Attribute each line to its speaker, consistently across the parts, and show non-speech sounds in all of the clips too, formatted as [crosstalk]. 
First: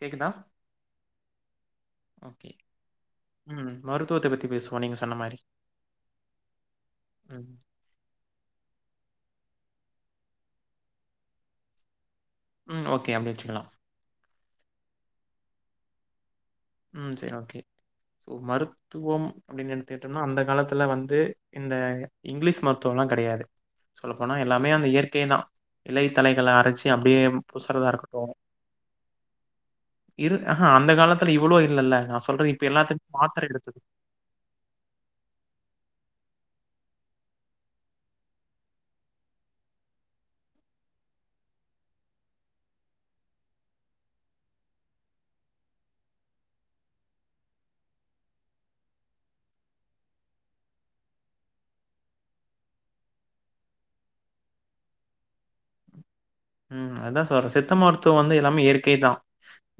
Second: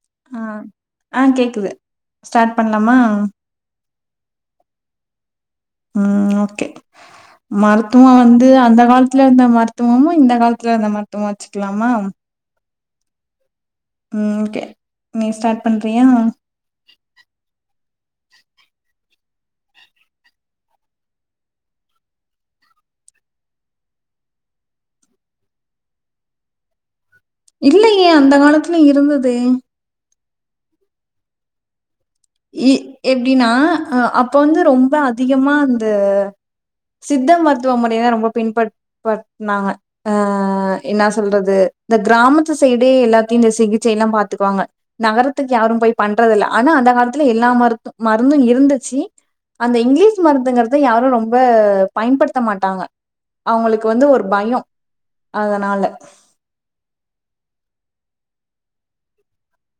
Speaker 1: கேக்குதா?
Speaker 2: ஆ ஆ கேக்குது
Speaker 1: ஓகே.
Speaker 2: ஸ்டார்ட் பண்ணலாமா?
Speaker 1: ம் மருத்துவத்தை பத்தி பேசுவோம் நீங்க சொன்ன மாரி
Speaker 2: ம் ஓகே
Speaker 1: ம்.
Speaker 2: மருத் துவோம் வந்து அந்த காலத்துல இருந்த மருத்துவமும் இந்த காலத்துல இருந்த மருத்துவம் வச்சுக்கலாமா?
Speaker 1: ம் ஓகே அப்டி வச்சுக்கலாம்.
Speaker 2: ம் ஓகே நீ ஸ்டார்ட் பண்றியா?
Speaker 1: ம் செரி ஓகே சோ மருத் த்துவோம் அப்டின்னு எடுத்துட்டோம்னா அந்த காலத்துல வந்து இந்த இங்கிலீஷ் மருத்துவம்லாம் கெடையாது சொல்லப்போனா எல்லாமே அந்த இயற்கை தான் இலைத்தலைகளை அரைச்சி அப்டியே பூசுறதா
Speaker 2: இல்லையே
Speaker 1: இருக்கட்டும்.
Speaker 2: அந்த காலத்துல இருந்துதே
Speaker 1: இரு அ அந்த காலத்துல இவ்வளோ இல்லல்ல நா சொ
Speaker 2: இ எப்டின்னா ஆ அப்ப வந்து ரொம்ப அதிகமா அந்த சித்த மருத்துவ முறை தா ரொம்ப பின் பட் பட்னாங்க அ என்னா சொல்றது இந்த க்ராமத்து சைடே எல்லாத்தையு இந்த சிகிச்ச எல்லா பாத்துக்குவாங்க நகரத்துக்கு யாரு போய் பண்றது இல்ல ஆனா அந்த காலத்துல எல்லா மருத்து மருந்தும் இருந்துச்சு அந்த இங்கிலீஷ் மருந்துங்கறத யாரு ரொம்ப பயன்படுத்த மாட்டாங்க அவுங்களுக்கு வந்து ஒரு பயயோ அதனால
Speaker 1: ம் அதா சொல்றே சித்த மருத்துவோ வந்து எல்லாமே இயற்கை தா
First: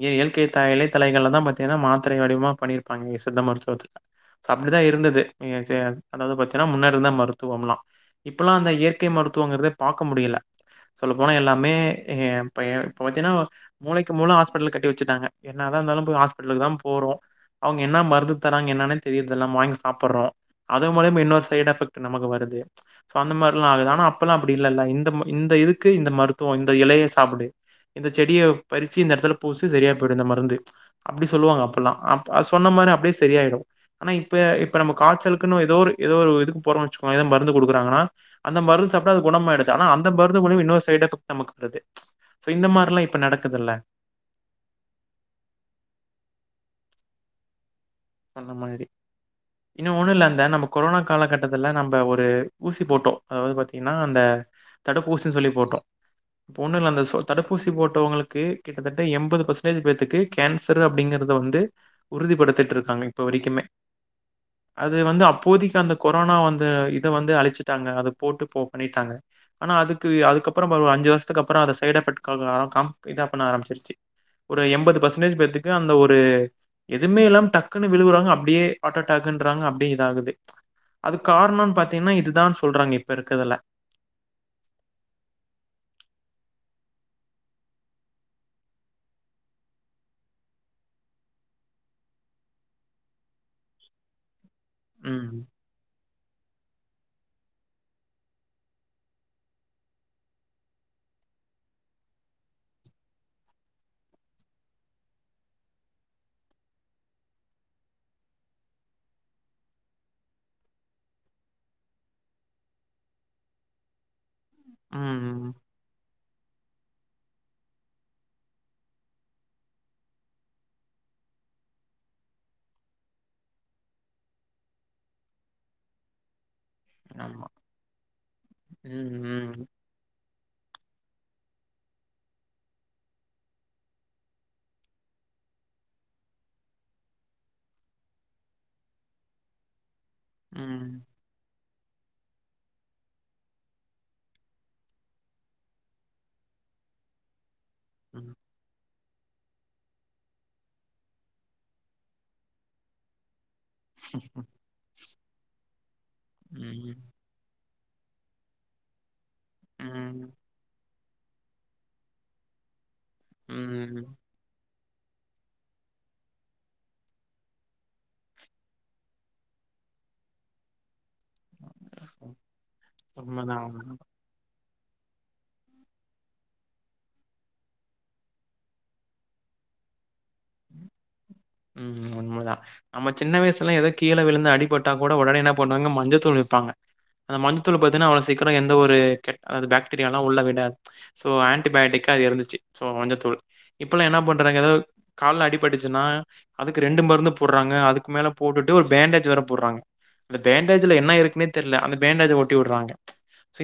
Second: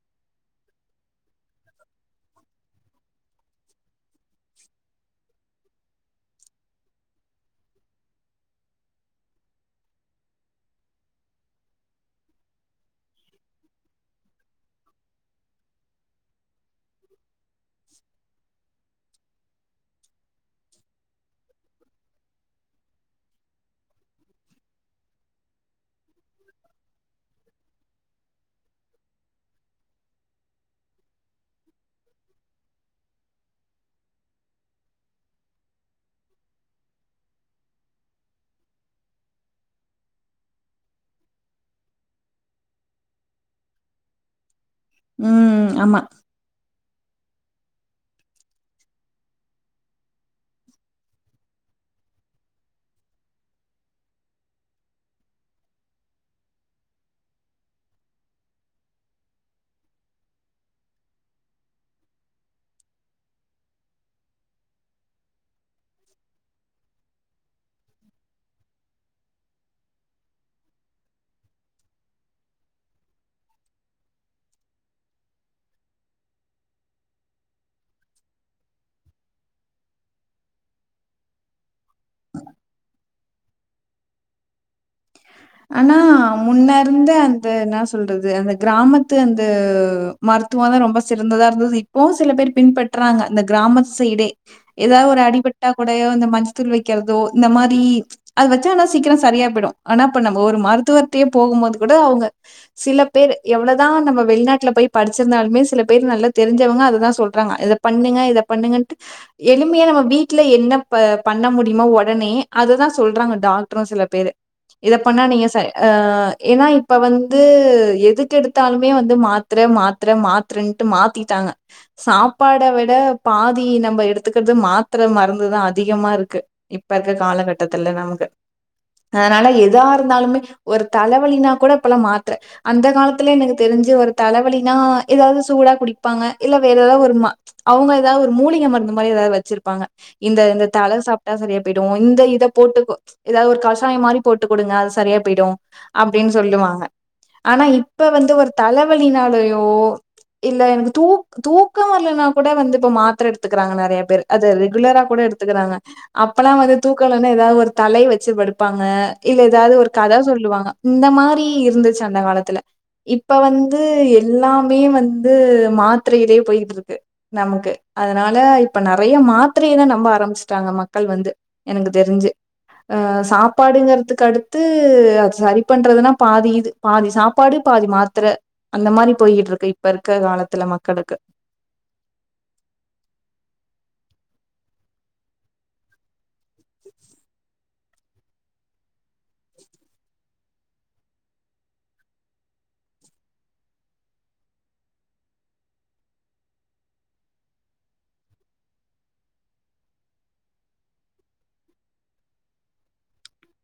Speaker 1: இ இயற்கை த இலை தலைகள்ல தா பாத்தீங்கன்னா மாத்திர வடிவமா பண்ணியிருப்பாங்க சித்த மருத்துவத்துல ஸோ அப்டிதா இருந்தது நீ [unintelligible] அதாவ்து பத்தீங்கன்னா முன்னாடி இருந்த மருத்துவம்லா இப்பல்லா அந்த இயற்கை மருத்துவங்கிறத பாக்க முடியில சொல்ல போனா எல்லா மே எ பைய இப்ப பாத்தின மூளைக்கு மூள ஹாஸ்பிடல் கட்டிவச்சுட்டாங்க என்னதா இருந்தாலு போய் ஹாஸ்பிட்டலுக்குதா போறோ அவுங்க என்ன மருந்து தராறங்க என்னானே தெரியறது இல்ல நம்ம வாங்கி சாப்ட்டுறோ அது மூலியமா இன்னொரு சைடு் எஃபெக்ட்டு நமக்கு வருது சோ அந்த மார்லா ஆகுது ஆனா அப்பெல்லாம் அப்படி இல்லல்ல இந்த ம இந்த இதுக்கு இந்த மருத்துவொ இந்த இலைய சாப்பிடு இந்த செடிய பறிச்சு இந்த எடத்துல பூசு சரியா போய்டு இந்த மருந்து அப்டி சொல்லுவாங்க அப்பெல்லா அப் அது சொன்ன மாதிரி அப்டியே சரியயிடு ஆனா இப்ப இப்ப நம்ம காச்சலுக்குன்னு ஏதோ ஒரு ஏதோ ஒரு இதுக்கு போறோ வச்சுக்கோங்க ஏதோ மருந்து குடுக்குறாங்கன்னா அந்த மருந்து சாப்ட்ட அது குணமயிடுது ஆன அந்த மருந்து மூலியமா இன்னொரு சைடுஎபெக் நமக்கு [unintelligible] ஸோ இந்த மார்ல்லா இப்ப நடக்குதுல்ல
Speaker 2: ம் ம் ஆமா
Speaker 1: அந்த மாதிரி இன்னு ஒண்ணு இல்ல அந்த நம்ம கொரோனா காலகட்டத்துல நம்ம ஒரு ஊசி போட்டோ அதாவ்து பாத்தீங்கன்னா அந்த தடுப்பூசின் சொல்லி போட்டோ ஒன்னு இல்ல அந்த ஸோ தடுப்பூசி போட்டவங்களுக்கு கிட்டத்தட்ட எண்பது பெர்சன்டேஜ் பேத்துக்கு கேன்சரு அப்டிங்கறத வந்து உறுதிப்படுத்திட்டு இருக்காங்க இப்ப வரைக்குமே அது வந்து அப்போதிக்கு அந்த கொரோனா வந்து இத வந்து அழிச்சுட்டாங்க அத போட்டு போ பண்ணிட்டாங்க ஆனா அதுக்கு அதுக்குதுக்கப்பறோ ஒரு ஆஞ்சு வர்ஷத்துக்கு அப்றோ அத சைட எஃபெக்ட்காக [inaudible] காம் இதா பண்ண ஆரம்பச்சிருச்சு ஒரு எண்பது பெர்சன்டேஜ் பேத்துக்கு அந்த ஒரு எதுமே இல்லா டக் க்குன்னு விழுவுறாங்க அப்டியே ஹார்ட்டாக்குன்றாங்க அப்டியே இதகுது அது கார்ணோன் பாத்தீங்கன்னா இதுதான்னு சொல்றாங்க இப்ப இருக்கறதுல
Speaker 2: ஆனா முன்ன இருந்த அந்த என்ன சொல்றது அந்த க்ராமத்து அந்த மருத்துவோ தா ரொம்ப சிறந்ததா இருந்தது இப்பவு சில பேர் பின்பற்றுறாங்க இந்த க்ராமத்துசைடே ஏதாவு ஒரு
Speaker 1: ம்.
Speaker 2: அடிபட் பட்டா கூடயோ இந்த மஞ்ச தூள் வைக்கிறதோ இந்த மாரி அது வச்சா ஆனா சீக்கிர சரியா போட்டு ஆனா இப்ப நம்ம ஒரு மருத்துவர்ட்டாயே போகு போது கூட அவுங்க சில பேர் எவ்வளவுதா நம்ம வெளிநாட்டுல போய் படிச்சிருந்தாலுமே சில பேர் நல்லா தெரிஞ்சவங்க அது தா சொல்றாங்க இத பண்ணுங்க இத பண்ணுங்கன்ட்டு எளிமையா நம்ம வீட்ல என்ன ப பண்ண முடியுமோ ஓடனே அதுதா சொல்றாங்க டாக்ட்ரு சில பேரு இத
Speaker 1: ம்.
Speaker 2: பண்ணா நீங்க
Speaker 1: ம்.
Speaker 2: ச ஆ ஏன்னா இப்ப வந்து எதுக்கெடுத்தாலுமே வந்து மாத்ர மாத் மாத்திர மாத்திரண்டு மாத்திட்டாங்க சாப்பாட விட பாதி நம்ப எடுத்துக்றிறது மாத்திர மருந்துதா அதிகமா இருக்கு இப்ப இருக்க
Speaker 1: ஆமா.
Speaker 2: காலகட்டத்துல நமக்கு அதனால
Speaker 1: ம்.
Speaker 2: எதுக் ஏதா இருந்தாலுமே ஒரு தலவழினா கூட இப்பலா மாத்தர அந்த காலத்துல எனக்கு தெரிஞ்சு ஒரு தலவலினா ஏதாவ்து சூடா குடிப்பாங்க இல்ல வேற ஏதா ஒரு ம அவுங்க ஏதாவது ஒரு மூலிகை மருந்து மாரி ஏதாவது வச்சிருப்பாங்க இந்த
Speaker 1: ம்.
Speaker 2: இந்த தலை
Speaker 1: ம்.
Speaker 2: சாப்பிட்டா சரியா போய்டும் இந்த இதை போட்டு ஏதாவது ஒரு கஷாயம் மாரி போட்டு க்குடுங்க அது சரியா போய்டும் அப்டின்னு சொல்லுவாங்க ஆனா இப்ப
Speaker 1: ம்.
Speaker 2: வந்து ஒரு தல வலினாலயோ இல்ல எனக்கு தூ தூக்கம் வரலைனா கூட வந்து இப்ப மாத்திர எடுத் த்துக்கிறாங்க நிறைய பேர் அதது ரெகுலரா கூட எடுத்துக்கிறாங்க அப்பல்லாம் வந்து
Speaker 1: ம்.
Speaker 2: தூக்க இல்ல ன்னு ஏதாவது ஒரு தலை வச்சு படுப்பாங்க இல்ல ஏதாவது ஒரு கத
Speaker 1: ம்.
Speaker 2: சொல்லுவாங்க இந்த மாரி இருந்துச்சு அந்த காலத்துல இப்ப வந்து
Speaker 1: ம்.
Speaker 2: எ எல்லாமே வந்து மாத்திரையிலயே போயிட்டு இருக்கு நமக்கு அதனால இப்ப நறைய மாத்திரையைதான் நம்ப ஆரம்பிச்சுட்டாங்க மக்கள் வந்து எனக்கு தெரிஞ்சி அ
Speaker 1: உண்மதான், உண்மதான்.
Speaker 2: சாப்பாடுங்கறிறதுக் கடுத்து அது சரி பண்றதுன்னா பாதி இது பாதி சாப்பாடு பாதி மாத்தர அந்த மாரி போயிட்டு இருக்கு இப்ப இருக்க காலத்துல மக்களுக்கு
Speaker 1: ம் ம் உண்மதா நம்ம சின்ன வயசுல்லாம் எதோ கீழே விழுந்து அடிப்பட்டா கூட உடன என்ன பண்ணுவாங்க மஞ்ச தூள் வெப்பாங்க அந்த மஞ்சத்தூள் பத்தீனா அவ்ளோ சீக்கிரோ எந்த ஒரு கெட் அது போக்டீரியால்லா உள்ள விடாது சோ ஆன்டிபயோட்டிக்கா அது இருந்துச்சி சோ மஞ்சத்தூள் இப்பல்லாம் என்ன பண்றாங்க ஏதாவது கால்ல அடிப்பட்டுச்சுன்னா அதுக்கு ரெண்டு மருந்து போடுறாங்க அதுக்கு மேல போட்டுட்டு ஒரு பேண்டேஜ் வேர போடுறாங்க அந்த பேண்டேஜ்ல என்ன இருக்குன்னே தெர்ல அந்த பேண்டேஜை ஒட்டி விடுறாங்க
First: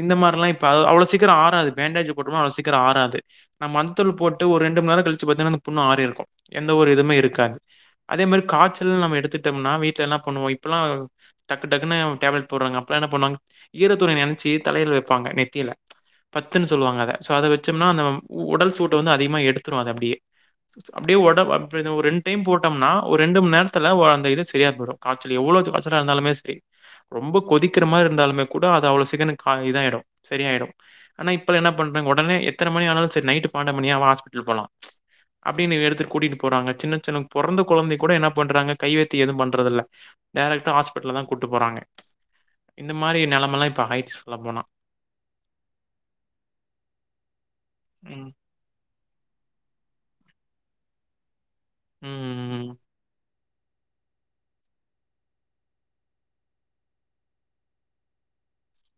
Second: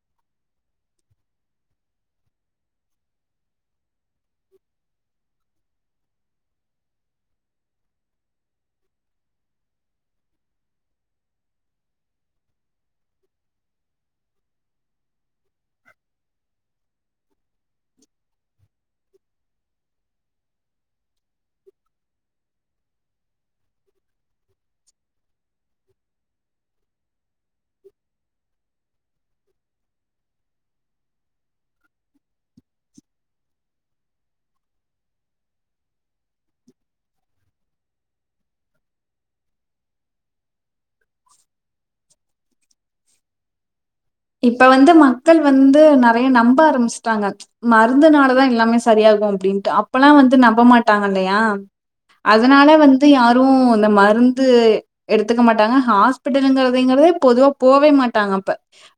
Speaker 1: இந்த மாதிரில்லாம் இப்ப அவ்ளோ சீக்கரம் ஆராது பேண்டேஜ் போட்டோனா அவ்ள சீக்கரம் ஆராது நம்ம மந்த்தூள் போட்டு ஒரு ரெண்டு மண் நேரம் கழுச்சு பாத்தீன்னா அந்த பொண்ணு ஆரிருக்கும் எந்த ஒரு இதுமே இருக்காது அதே மேர் காச்சல் நம்ம எடுத்துட்டோம்னா வீட்ல எல்லாம் பண்ணுவோம் இப்பெல்லாம் டக்கு டக்குன்ன டாப்லெட் போடுவாங்க அப்பலா என்ன பண்ணுவாங்க ஈரத்துணிய நினைச்சி தலையில வைப்பாங்க நெத்தியில பத்துன்னு சொல்லுவாங்க அத சோ அத வச்சோம்னா அந்த உடல் சூட்ட வந்து அதிகமா எடுத்துரும் அத அப்டியே அப்டியே உடம்ப அ ஒரு ரெண் டு டைம் போட்டோம்னா ஒரு ரெண்டு மண் நேரத்துல அந்த இது சரியா போய்டும் காச்சல் எவ்ளோ காச்சலா இருந்தாலுமே செரி ரொம்ப கொதிக்கிற மாரி இருந்தாலுமே கூட அது அவ்ளோ சீக்கிரோ கா இதாயிடும் சரியாயிடும் ஆனா இப்பலா என்ன பண்றாங்க உடனே எத்தன மணி ஆனாலும் செரி நைட்டு பண்ணண்டு மணியா வா ஹாஸ்பிட்டல் போலாம் அப்டினு எடுத்து கூட்டிட் போறாங்க சின்ன சார் அவுங் பொறந்த குழந்தை கூட என்ன பண்றாங்க கைவைத்தியோ எதுவும் பண்றதுல்ல டேரக்டா ஹாஸ்பிட்டல்ல தா கூட்டு போறாங்க இந்த மாரி நெலைம எல்லா இப்ப ஆயிட்ச்
Speaker 2: இப்ப வந்து மக்கள் வந்து நெறைய நம்ப ஆரம்பிச்சுட்டாங்க
Speaker 1: ம்.
Speaker 2: மருந்துனாலதா எல்லாமே சரியாகும் அப்டின்ட்டு அப்பல்லாம் வந்து நம்ப மாட்டாங்க இல்லையா அதனால
Speaker 1: ம்.
Speaker 2: வந்து யார் வும் இந்த மருந்து எடுத்துக்க மாட்டாங்க ஹாஸ்பிட்டலுங்கறதங்கிறதே பொதுவா போவே மாட்டாங்க அப்ப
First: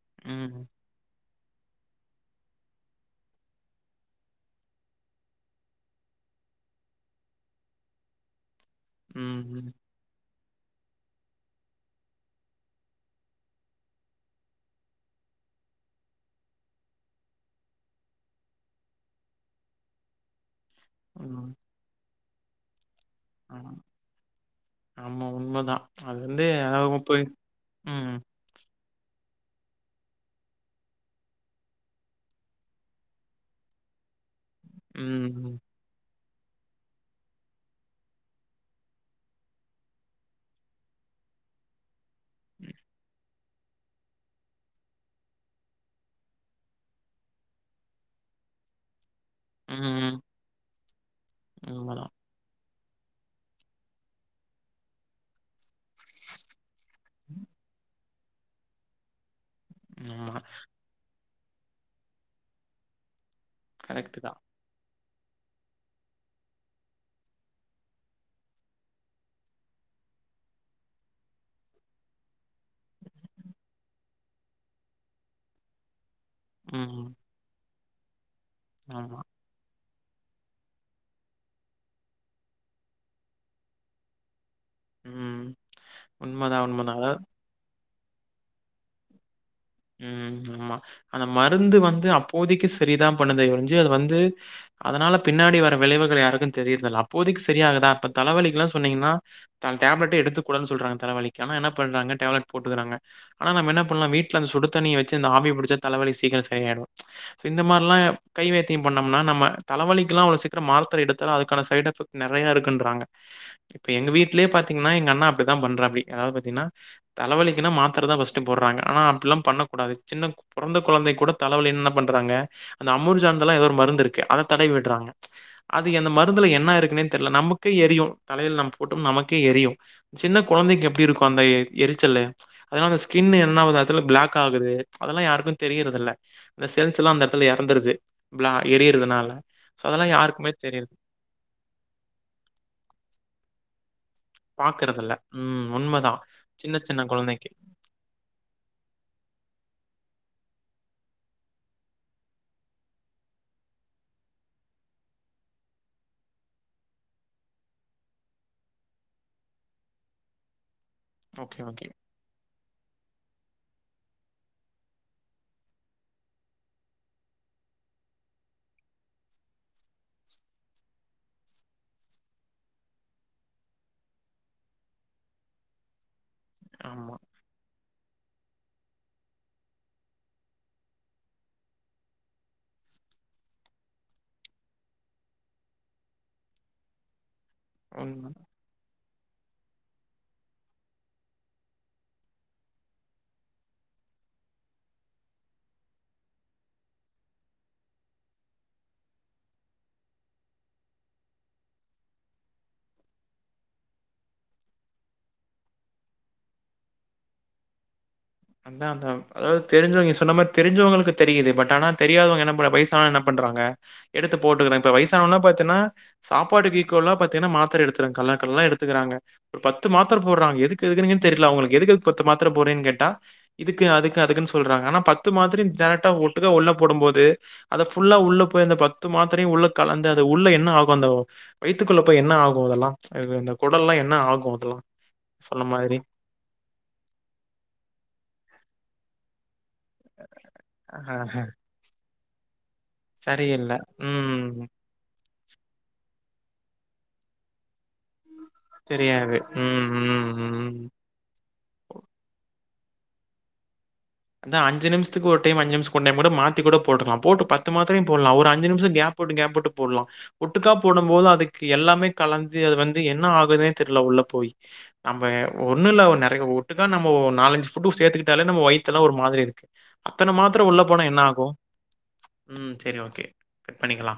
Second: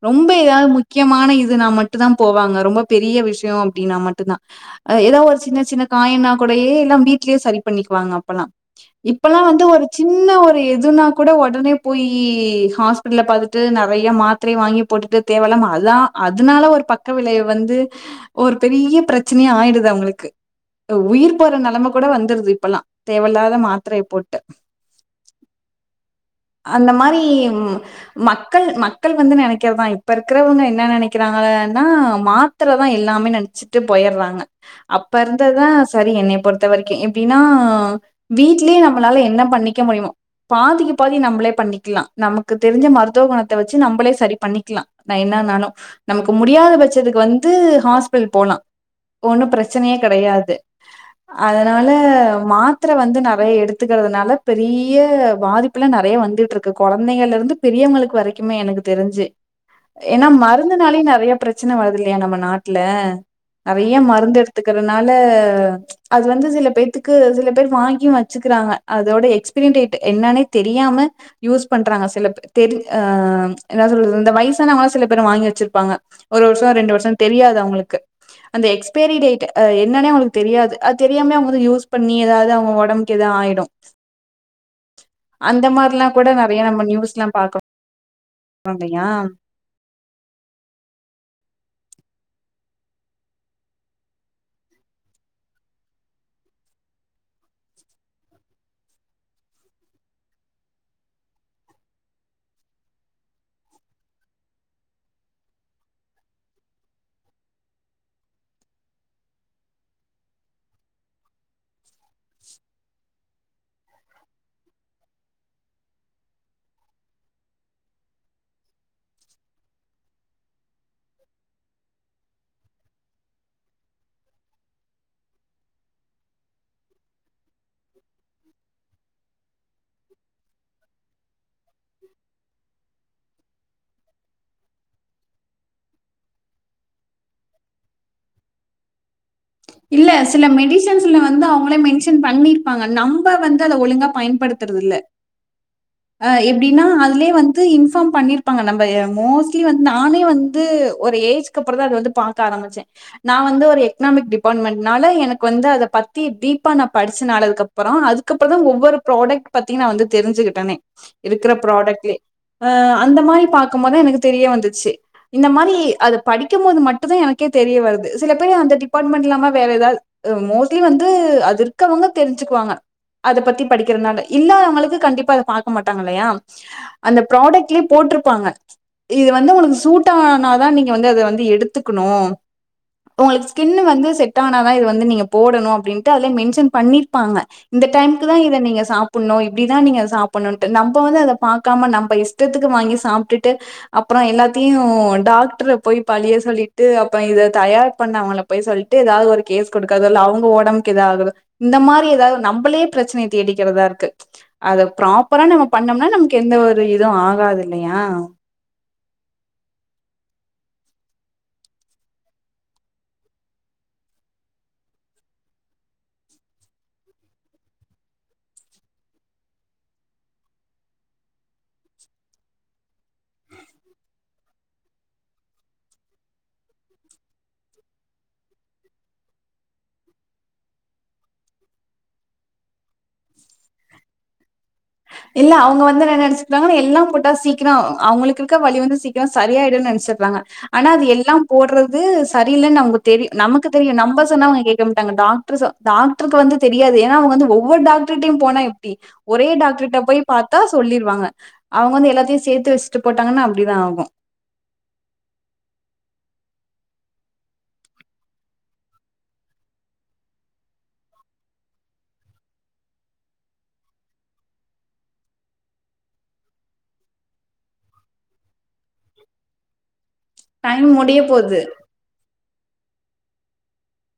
Speaker 2: ரொம்ப
Speaker 1: ம்.
Speaker 2: ஏதாவது முக்கியமான இது நா மட்டும் தா போவாங்க ரொம்ப பெரிய விஷயம் அப்டின்னா மட்டும்தா ஏதாவது ஒரு சின்ன சின்ன காயண்ணா கூடையே எல்லாம் வீட்லயே சரி பண்ணிக்குவாங்க அப்பல்லாம் இப்பல்லாம் வந்து
Speaker 1: ம். ம்.
Speaker 2: ஒரு சின்ன ஒரு எதுனா கூட உடனே போய் ஹாஸ்பிடல்ல பாத்துட்டு நெறைய மாத்திரையை வாங்கி போட்டுட்டு தேவலாம அதான் அதனால ஒரு பக்க விலைய வந்து ஒரு பெரிய பிரச்சனையா ஆயிடுது அவுங்களுக்கு உயிர்
Speaker 1: ம்.
Speaker 2: போற நெலமை கூட வந்துருது இப்பெல்லா தேவையில்லாத மாத்திரையை போட்டு
Speaker 1: ஆம உண்மதா அதுலயே
Speaker 2: அந்த மாரி மக்கள் மத் மக்கள் வந்து நெனைக்கிறதா இப்ப இருக்கிறவங்க என்ன நெனைக்கிறாங்கன்னா மாத்திரதா எல்லாமே நெனைச்சு ட்டு போயிறாங்க அப்ப இருந்த
Speaker 1: ம்.
Speaker 2: தா சரி என்னை பொறுத்த வரைக்கும் எப்டின்னா வீட்லயே நம்மளால என்ன பண்ணிக்க முடியுமும் பாதிக்கு பாதி நம்மளே பண்ணிக்கலாம் நமக்கு தெரிஞ்ச மருத்துவ குணத்தை வச்சு நம்மளே சரி பண்ணிக்கலாம் நா என்ன நானும் நமக்கு முடியாத பட்சத்துக்கு வந்து ஹாஸ்பிட்டல் போலா ஒன்னும் பிரச்சனையே
Speaker 1: ம்.
Speaker 2: கிடையாது அதனால
Speaker 1: உண்மதான்.
Speaker 2: மாத் த்திர வந்து நெறைய எடுத்துக்கிறதுனால பெரிய பாதிப்பு ல்லாம் நெறைய வந்துட்டு இருக்கு குழந்தைகள்ல இருந்து பெரியவங்களுக்கு வரைக்குமே எனக்கு தெரிஞ்சு ஏன்னா
Speaker 1: ஆமா.
Speaker 2: மருந்துனாலுயு நெறைய பிரச்சனை வருது இல்லையா நம்ம நாட்டுல நெறைய
Speaker 1: கரெக்ட்டு தான்.
Speaker 2: மருந்து எடுத்து எடுத்துக்கறனால.. அது வந்து சில பேத்துக்கு சில பேர் வாங்கி வச்சுக்கிறாங்க அதோட எக்ஸ்பீரி டேட் என்னானே தெரியாம யூஸ் பண்றாங்க சில தெரி அ என்ன சொல்றது இந்த வயசானவங்களாம் சில பேர் வாங்கி வச்சுருப்பாங்க ஒரு வருஷோ ஐரெண்டு
Speaker 1: ம்.
Speaker 2: வருஷோ தெரியாது அவுங்களுக்கு அந்த எக்ஸ்பைரி
Speaker 1: ஆமா.
Speaker 2: டேட் என்னன்னே அவுங்களுக்கு தெரியாது அது தெரியாம அவுங்க வந்து யூஸ் பண்ணி ஏதாவது அவுங்க உடம்புக்கு எதாவது ஆயிடும்
Speaker 1: ம்.
Speaker 2: அந்த மாரிலா கூட நெறைய
Speaker 1: உண்மதான்,
Speaker 2: நம்ம
Speaker 1: உண்மதான்.
Speaker 2: நியூஸ்
Speaker 1: அதாவது
Speaker 2: எல்லாம் பாக்குறோம் [unintelligible] யா
Speaker 1: உம் ஆமா அந்த மருந்து வந்து அப்போதைக்கு சரிதா பண்ணது ஒரிஞ்சு அது வந்து அதனால பின்னாடி வர விளைவுகள் யாருக்கும் தெரியரதில்ல அப்போதைக்கு சரி ஆகுதா இப்ப தலவலிக்கு எல்லாம் சொன்னீங்கன்னா டேப்லெட்ட எடுத்துக்க கூடாத் சொல்றங்க தலவலிக்கு ஆன என்ன பண்றாங்க டேப்லெட் போட்டுக்கறாங்க நம்ம என்ன பண்லாம் வீட் அந்த சுடு தண்ணியைச்சு அந்த ஆவி பிடிச்ச தலவலி சீக்ரோ சரியாயிடும் இந்த மாறில்லா கைவைத்தியோ பண்ணோம்னா நம்ம தலவலிக்கலா அவ்ளோ சீக்கிரம் மாத்திர எடுத்தா அதுக்கான சை ட் எஃபக்ட் நெறைய இருக்குன்றாங்க இப்ப எங்க வீட்லயே பாத்தீங்கன்னா எங்க அண்ணா அப்டிதான் பண்றாப்படி அதாவது பாத்தீங்கன்னா தலைவலிக்கன மாத்திர தான் ஃபஸ்ட் போடுறாங்க ஆனா அ ப்பல்லாம் பண்ணக்கூடாது சின்ன பிறந்த குழந்தை கூட தலைவலி என்ன பண்றாங்க? அந்த அமுர்ஜன்ந்தெல்லாம் ஏதோ ஒரு மருந்து இருக்கு அத தடவி விடுறாங்க. அது எந்த மருந்துல என்ன இருக்குன்னேு தெரியல நமக்கே எரியும் தலையையில நம்ம போட்டோம்னா நமக்கே எரியும் சின்ன குழந்தைங்க எப்டி இருக்கும் அந்த எரிச்சல்ல அதனால அந்த ஸ்கின் என்னாவ பிளாக் ஆகுது அதெல்லா யாருக்கு தெரியறது இல்ல இந்த சேல்ஸ் எல்லா அந்த எடத்துல இறந்துருது எரியிறதுனால
Speaker 2: இல்ல சில மெடிசன்ஸ்ல வந்து அவங்களே மென்ஷன் பண்ணிருப்பாங்க நம்ம வந்து அத ஒழுங்கா பயன்ப... படுத்துறது இல்ல
Speaker 1: பாக்கறதில்ல. ம். உண்மதான். சின்ன
Speaker 2: எப்டின்னா
Speaker 1: சின்ன
Speaker 2: அதுலயே
Speaker 1: குழந்தைக்கு.
Speaker 2: வந்து இன்ஃபார்ம் பண்ணிருக்க ப்பாங்க நம்ம மோஸ்ட்லி வந்து நானே வந்து ஒரு ஏஜ்க்கு அப்பறம் தா அத வந்து பாக்க ஆரம்பிச்சேன். நான் வந்து ஒரு எக்கனாமிக் டி டிபான்மெண்ட்னால எனக்கு வந்து அத பத்தி டீப்பா நா படிச்சினாலனதுக்க அப்பறம் அதுக்கப்பற தா ஒவ்வொரு ப்ராடக்ட் பாத்தீங்க நா வந்து தெரிஞ்சுக்கிட்டேனே இருக்கிற
Speaker 1: ஓகே, ஓகே.
Speaker 2: ப்ராடக்ட்லே அ அந்த மாரி பாக்கும் போதான் எனக்கு தெரிய வந்துச்சு இந்த மாரி அத படிக்கும் போது மட்டும் தா எனக்கே தெரிய வருது சில பேர் அந்த டிபா [unintelligible] வேற ஏதாவது மோஸ்ட்லி வந்து அது இருக்கவங்க தெரிஞ்சுக்குவாங்க அத பத்தி படிக்கிறதுனால இல்லாத அவங்களுக்கு கண்டிப்பா அத பாக்க மாட்டாங்க இல்லையா
Speaker 1: ஆமா.
Speaker 2: அந்த ப்ராடக்ட்லயே போட்டிருப்பாங்க. இது வந்து உனக்கு சூட் ஆனாதா நீங்க வந்து அத வந்து எடுத்துக்கணும் உங்களுக்கு.. ஸ்கின் வந்து செட் ஆனாதா இது வந்து நீங்க போடணும் அப்டின்னுட்டு அதுலயே மென்ஷன் பண்ணிருப்பாங்க. இந்த டைம்க்கு
Speaker 1: உண்ம.
Speaker 2: தா இத நீங்க சாப் பண்ணும் இப்படிதா நீங்க சாப்டணும்ன்ட்டு நம்ம வந்து அத பாக்காம நம்ம இஷ்டத்துக்கு வாங்கி சாப்ட்டுட்டு அப்பறம் எல்லாத்தையு டாக்டரை போய் பழிய சொல்லிட்டு அப்பறம் இத தயார் பண்ணவங்கள போய் சொல்லிட்டு ஏதாவது ஒரு கேஸ் கொடுக்காதுல்ல அவங்க ஓடம்புக்கு ஏத ஆகுது இந்த மாரி ஏதாவது நம்மளே பிரச்சனை தேடிக்கிறதா இருக்கு. அத ப்ராப்பரா நம்ம பண்ணோம்னா நமக்கு எந்த ஒரு இதுவு ஆகாது இல்லயா
Speaker 1: [unintelligible] அதாவது தெரிஞ்சவங்க சொன்ன மாரி தெரிஞ்சவங்களுக்கு தெரியுது பட் ஆனா தெரியாதவங்க என்ன வ வயசானவுங்க என்ன பண்றாங்க எடுத்து போட்டுக்கிற இப்ப வயசானோனா பாத்தின்னா சாப்பாடுக்கு ஈக்குவல்லா பாத்தீனா மாத்ர எடுத்துராங்க கல்லாகல்லா எடுத்துக்கிறாங்க ஒரு பத்து மாத்ர போடுறாங்க எதுக்கு எதுக்குனுகே தெர்ல அவுங்களுக்கு எதுக்கு பத்து மாத்ர போறீங்கன்னு கேட்டா இதுக்கு அதுக்கு அதுக்குனு சொல்றாங்க ஆனா பத்து மாத்ர டைரட்டா ஒட்டுக்கா உள்ள போடும்போது அத ஃபுல்லா உள்ள போயி அந்த பத்து மாத்திரையு உள்ள கலந்து அது உள்ள என்ன ஆகு அந்த வயித்துக்குள்ள போய் என்ன ஆகு அதெல்லா எனக்கு இந்த கொடல்லா என்ன ஆகு அதுல்லா
Speaker 2: இல்ல அவுங்க வந்து என்ன நெனச்சிக்றாங்க எல்லா போட்டா சீக்கிரோ அவுங்களுக்கு இருக்க வலி வந்து சீக்கிரோ சரியாயிடு நெனைச் [unintelligible] ஆனா அது எல்லா போடுறது சரியில்லனு அவுங்குளுக்கு தெரியு நமக்கு
Speaker 1: சரியில்ல.
Speaker 2: தெரியு நம்ப சொன்னா அவுங்க
Speaker 1: ம்.
Speaker 2: கேட்கமாட் டாங்க டாக்ட்ரு சொ டாக்ட்ருக்கு வந்து தெரியாது ஏனா அவுங்க வந்து ஒவ்வொரு டாக்டர்டியும் போனா எப்டி
Speaker 1: தெரியாது.
Speaker 2: ஒரே டாக்
Speaker 1: ம்,
Speaker 2: நா போயி
Speaker 1: ம்,
Speaker 2: பாத்தா
Speaker 1: ம்.
Speaker 2: சொல்லிருவாங்க அவுங்க வந்து எல்லாத்தையு சேத்து வச்சிட்டு போட்டாங்கன்னா அப்டிதா ஆகு
Speaker 1: அந்த அஞ்சு நிமிசத்துக்கு ஒரு டெயிம் அஞ்சு நிமிஷக்கு ஒன் டெயிம் கூட மாத்தி கூட போட்டுக்கலா போட்டு பத்து மாத்ரயு போடுலா ஒரு அஞ்சு நிமிஷோ கேப் கேப் வுட்டு போட்லா ஒட்டுக்கா போடும்போது அதுக்கு எல்லாமே கலந்து அது வந்து என்ன ஆகுதுன்னே தெர்ல உள்ள போயி நம்ப ஒன்னுல்ல ஒன் நெறையா ஒட்டுக்கா நம்ம ஒரு நாலஞ்சி ஃபுட்டு சே்த்துக்கிட்டாலே நம்ம வயித் இதெல்லா ஒரு மாதிரி இருக்கு அத்தன மாத்தர உள்ள
Speaker 2: டைம்
Speaker 1: போனா என்ன
Speaker 2: முடிய
Speaker 1: ஆகு
Speaker 2: போது
Speaker 1: ம் சரி ஓகே கட் பண்ணிக்லா